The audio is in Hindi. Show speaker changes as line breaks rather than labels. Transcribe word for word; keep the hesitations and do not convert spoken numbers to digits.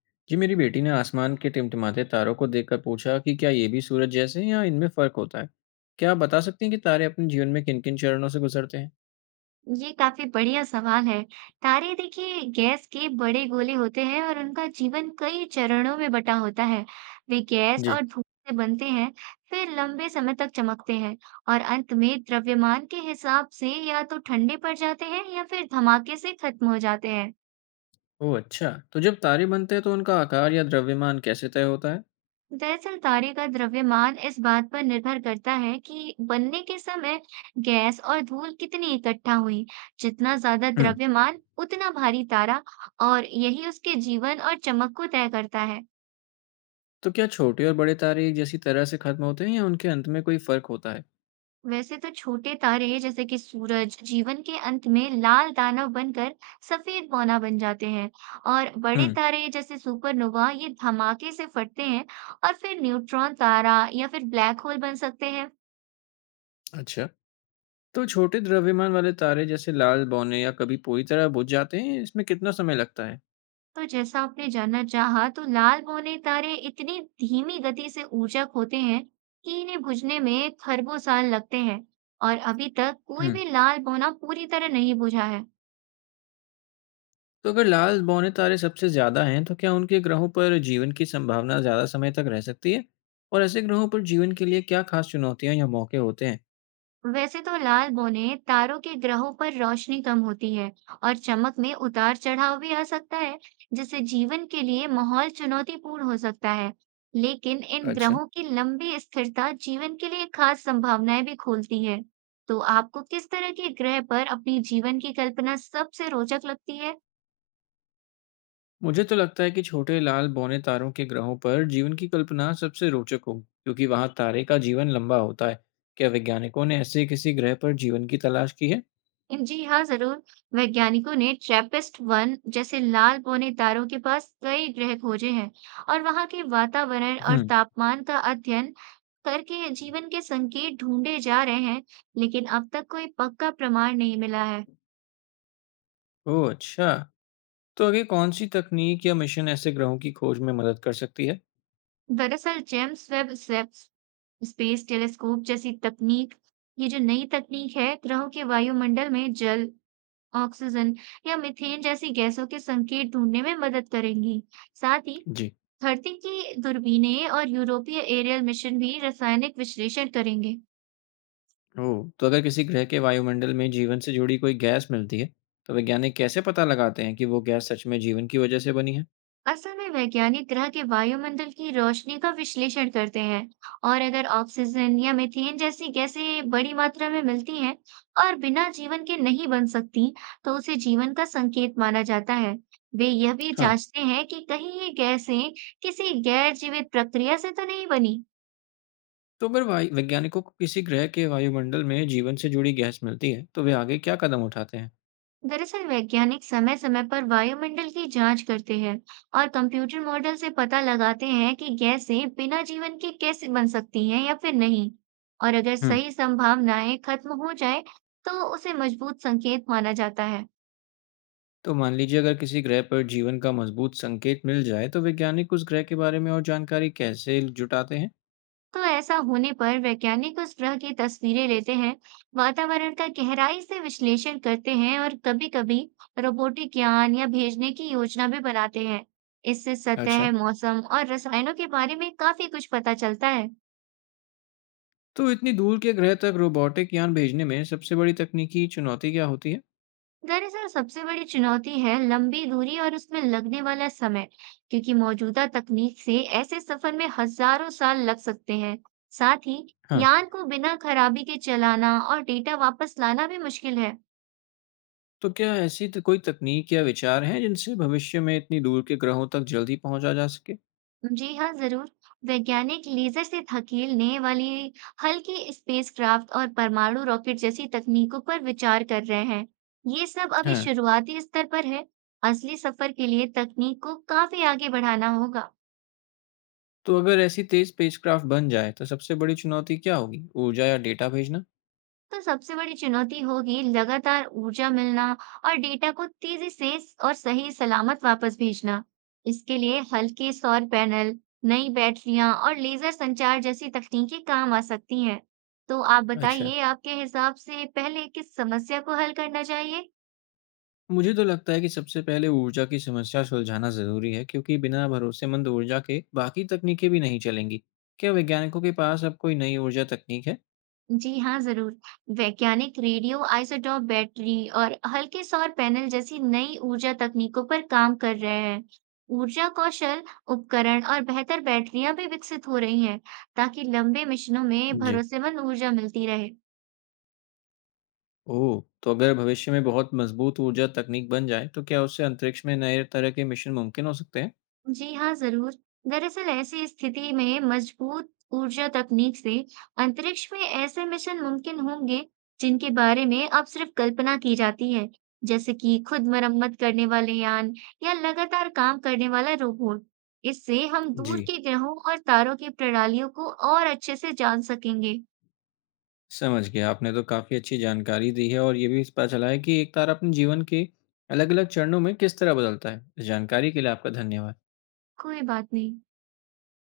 जी। मेरी बेटी ने आसमान के टिमटिमाते तारों को देखकर पूछा कि क्या ये भी सूरज जैसे हैं या इनमें फर्क होता है। क्या आप बता सकते हैं कि तारे अपने जीवन में किन किन चरणों से गुजरते हैं?
ये काफी बढ़िया सवाल है। तारे देखिए गैस के बड़े गोले होते हैं और उनका जीवन कई चरणों में बटा होता है। वे गैस
जी।
और धूप से बनते हैं, फिर लंबे समय तक चमकते हैं और अंत में द्रव्यमान के हिसाब से या तो ठंडे पड़ जाते हैं या फिर धमाके से खत्म हो जाते हैं।
ओह अच्छा, तो जब तारे बनते हैं तो उनका आकार या द्रव्यमान कैसे तय होता है?
दरअसल तारे का द्रव्यमान इस बात पर निर्भर करता है कि बनने के समय गैस और धूल कितनी इकट्ठा हुई। जितना ज्यादा
हम्म।
द्रव्यमान, उतना भारी तारा और यही उसके जीवन और चमक को तय करता है।
तो क्या छोटे और बड़े तारे एक जैसी तरह से खत्म होते हैं या उनके अंत में कोई फर्क होता है?
वैसे तो छोटे तारे जैसे कि सूरज जीवन के अंत में लाल दानव बनकर सफेद बौना बन जाते हैं और बड़े
हम्म।
तारे जैसे सुपरनोवा ये धमाके से फटते हैं और फिर न्यूट्रॉन तारा या फिर ब्लैक होल बन सकते हैं।
अच्छा, तो छोटे द्रव्यमान वाले तारे जैसे लाल बौने या कभी पूरी तरह बुझ जाते हैं, इसमें कितना समय लगता है?
तो जैसा आपने जानना चाहा, तो लाल बौने तारे इतनी धीमी गति से ऊर्जा खोते हैं कि इन्हें बुझने में खरबों साल लगते हैं और अभी तक कोई
हम्म।
भी लाल बौना पूरी तरह नहीं बुझा है।
तो अगर लाल बौने तारे सबसे ज्यादा हैं तो क्या उनके ग्रहों पर जीवन की संभावना ज्यादा समय तक रह सकती है? और ऐसे ग्रहों पर जीवन के लिए क्या खास चुनौतियां या मौके होते हैं?
वैसे तो लाल बौने तारों के ग्रहों पर रोशनी कम होती है और चमक में उतार चढ़ाव भी आ सकता है, जिससे जीवन के लिए माहौल चुनौतीपूर्ण हो सकता है। लेकिन इन
अच्छा।
ग्रहों की लंबी स्थिरता जीवन के लिए खास संभावनाएं भी खोलती है। तो आपको किस तरह के ग्रह पर अपनी जीवन की कल्पना सबसे रोचक लगती है?
मुझे तो लगता है कि छोटे लाल बौने तारों के ग्रहों पर जीवन की कल्पना सबसे रोचक होगी, क्योंकि वहां तारे का जीवन लंबा होता है। क्या वैज्ञानिकों ने ऐसे किसी ग्रह पर जीवन की तलाश की है?
जी हाँ, ज़रूर। वैज्ञानिकों ने ट्रैपिस्ट वन जैसे लाल पौने तारों के पास कई ग्रह खोजे हैं और वहाँ के वातावरण और
हम्म।
तापमान का अध्ययन करके जीवन के संकेत ढूंढे जा रहे हैं, लेकिन अब तक कोई पक्का प्रमाण नहीं मिला है।
ओह अच्छा। तो आगे कौन सी तकनीक या मिशन ऐसे ग्रहों की खोज में मदद कर सकती है?
दरअसल James Webb space space telescope जैसी तकनीक, ये जो नई तकनीक है, ग्रहों के वायुमंडल में जल, ऑक्सीजन या मीथेन जैसी गैसों के संकेत ढूंढने में मदद करेंगी। साथ ही
जी।
धरती की दूरबीनें और यूरोपीय एरियल मिशन भी रासायनिक विश्लेषण करेंगे।
ओह! तो अगर किसी ग्रह के वायुमंडल में जीवन से जुड़ी कोई गैस मिलती है, तो वैज्ञानिक कैसे पता लगाते हैं कि वो गैस सच में जीवन की वजह से बनी है?
असल में वैज्ञानिक ग्रह के वायुमंडल की रोशनी का विश्लेषण करते हैं और अगर ऑक्सीजन या मीथेन जैसी गैसें बड़ी मात्रा में मिलती हैं और बिना जीवन के नहीं बन सकती, तो उसे जीवन का संकेत माना जाता है। वे यह भी
हाँ।
जांचते हैं कि कहीं ये गैसें किसी गैर जीवित प्रक्रिया से तो नहीं बनी।
तो अगर वाय वैज्ञानिकों को किसी ग्रह के वायुमंडल में जीवन से जुड़ी गैस मिलती है, तो वे आगे क्या कदम उठाते हैं?
दरअसल वैज्ञानिक समय-समय पर वायुमंडल की जांच करते हैं और कंप्यूटर मॉडल से पता लगाते हैं कि गैसें बिना जीवन के कैसे बन सकती हैं या फिर नहीं, और अगर
हुँ।
सही संभावनाएं खत्म हो जाए तो उसे मजबूत संकेत माना जाता है।
तो मान लीजिए, अगर किसी ग्रह पर जीवन का मज़बूत संकेत मिल जाए, तो वैज्ञानिक उस ग्रह के बारे में और जानकारी कैसे जुटाते हैं?
तो ऐसा होने पर वैज्ञानिक उस ग्रह की तस्वीरें लेते हैं, वातावरण का गहराई से विश्लेषण करते हैं और कभी-कभी रोबोटिक यान या भेजने की योजना भी बनाते हैं। इससे
अच्छा।
सतह, मौसम और रसायनों के बारे में काफी कुछ पता चलता है।
तो इतनी दूर के ग्रह तक रोबोटिक यान भेजने में सबसे बड़ी तकनीकी चुनौती क्या होती है?
दरअसल सबसे बड़ी चुनौती है लंबी दूरी और उसमें लगने वाला समय, क्योंकि मौजूदा तकनीक से ऐसे सफर में हजारों साल लग सकते हैं। साथ ही
हाँ।
यान को बिना खराबी के चलाना और डेटा वापस लाना भी मुश्किल है।
तो क्या ऐसी त कोई तकनीक या विचार हैं जिनसे भविष्य में इतनी दूर के ग्रहों तक जल्दी पहुँचा जा सके?
जी हाँ, जरूर। वैज्ञानिक लेजर से धकेलने वाली हल्की स्पेसक्राफ्ट और परमाणु रॉकेट जैसी तकनीकों पर विचार कर रहे हैं। ये सब अभी
हाँ।
शुरुआती स्तर पर है। असली सफर के लिए तकनीक को काफी आगे बढ़ाना होगा।
तो अगर ऐसी तेज़ स्पेसक्राफ्ट बन जाए तो सबसे बड़ी चुनौती क्या होगी? ऊर्जा या डेटा भेजना?
तो सबसे बड़ी चुनौती होगी लगातार ऊर्जा मिलना और डेटा को तेजी से स- और सही सलामत वापस भेजना। इसके लिए हल्के सौर पैनल, नई बैटरियां और लेजर संचार जैसी तकनीकें काम आ सकती हैं। तो आप
अच्छा।
बताइए, आपके हिसाब से पहले किस समस्या को हल करना चाहिए?
मुझे तो लगता है कि सबसे पहले ऊर्जा की समस्या सुलझाना ज़रूरी है, क्योंकि बिना भरोसेमंद ऊर्जा के बाकी तकनीकें भी नहीं चलेंगी। क्या वैज्ञानिकों के पास अब कोई नई ऊर्जा तकनीक है?
जी हाँ, ज़रूर। वैज्ञानिक रेडियो आइसोटोप बैटरी और हल्के सौर पैनल जैसी नई ऊर्जा तकनीकों पर काम कर रहे हैं। ऊर्जा कौशल, उपकरण और बेहतर बैटरियां भी विकसित हो रही हैं, ताकि लंबे मिशनों में
जी।
भरोसेमंद ऊर्जा मिलती रहे।
ओह, तो अगर भविष्य में बहुत मजबूत ऊर्जा तकनीक बन जाए तो क्या उससे अंतरिक्ष में नए तरह के मिशन मुमकिन हो सकते हैं?
जी हाँ, जरूर। दरअसल ऐसी स्थिति में मजबूत ऊर्जा तकनीक से अंतरिक्ष में ऐसे मिशन मुमकिन होंगे जिनके बारे में अब सिर्फ कल्पना की जाती है, जैसे कि खुद मरम्मत करने वाले यान या लगातार काम करने वाला रोबोट। इससे हम
जी।
दूर के ग्रहों और तारों की प्रणालियों को और अच्छे से जान सकेंगे।
समझ गया। आपने तो काफ़ी अच्छी जानकारी दी है और ये भी पता चला है कि एक तारा अपने जीवन के अलग-अलग चरणों में किस तरह बदलता है। इस जानकारी के लिए आपका धन्यवाद।
कोई बात नहीं।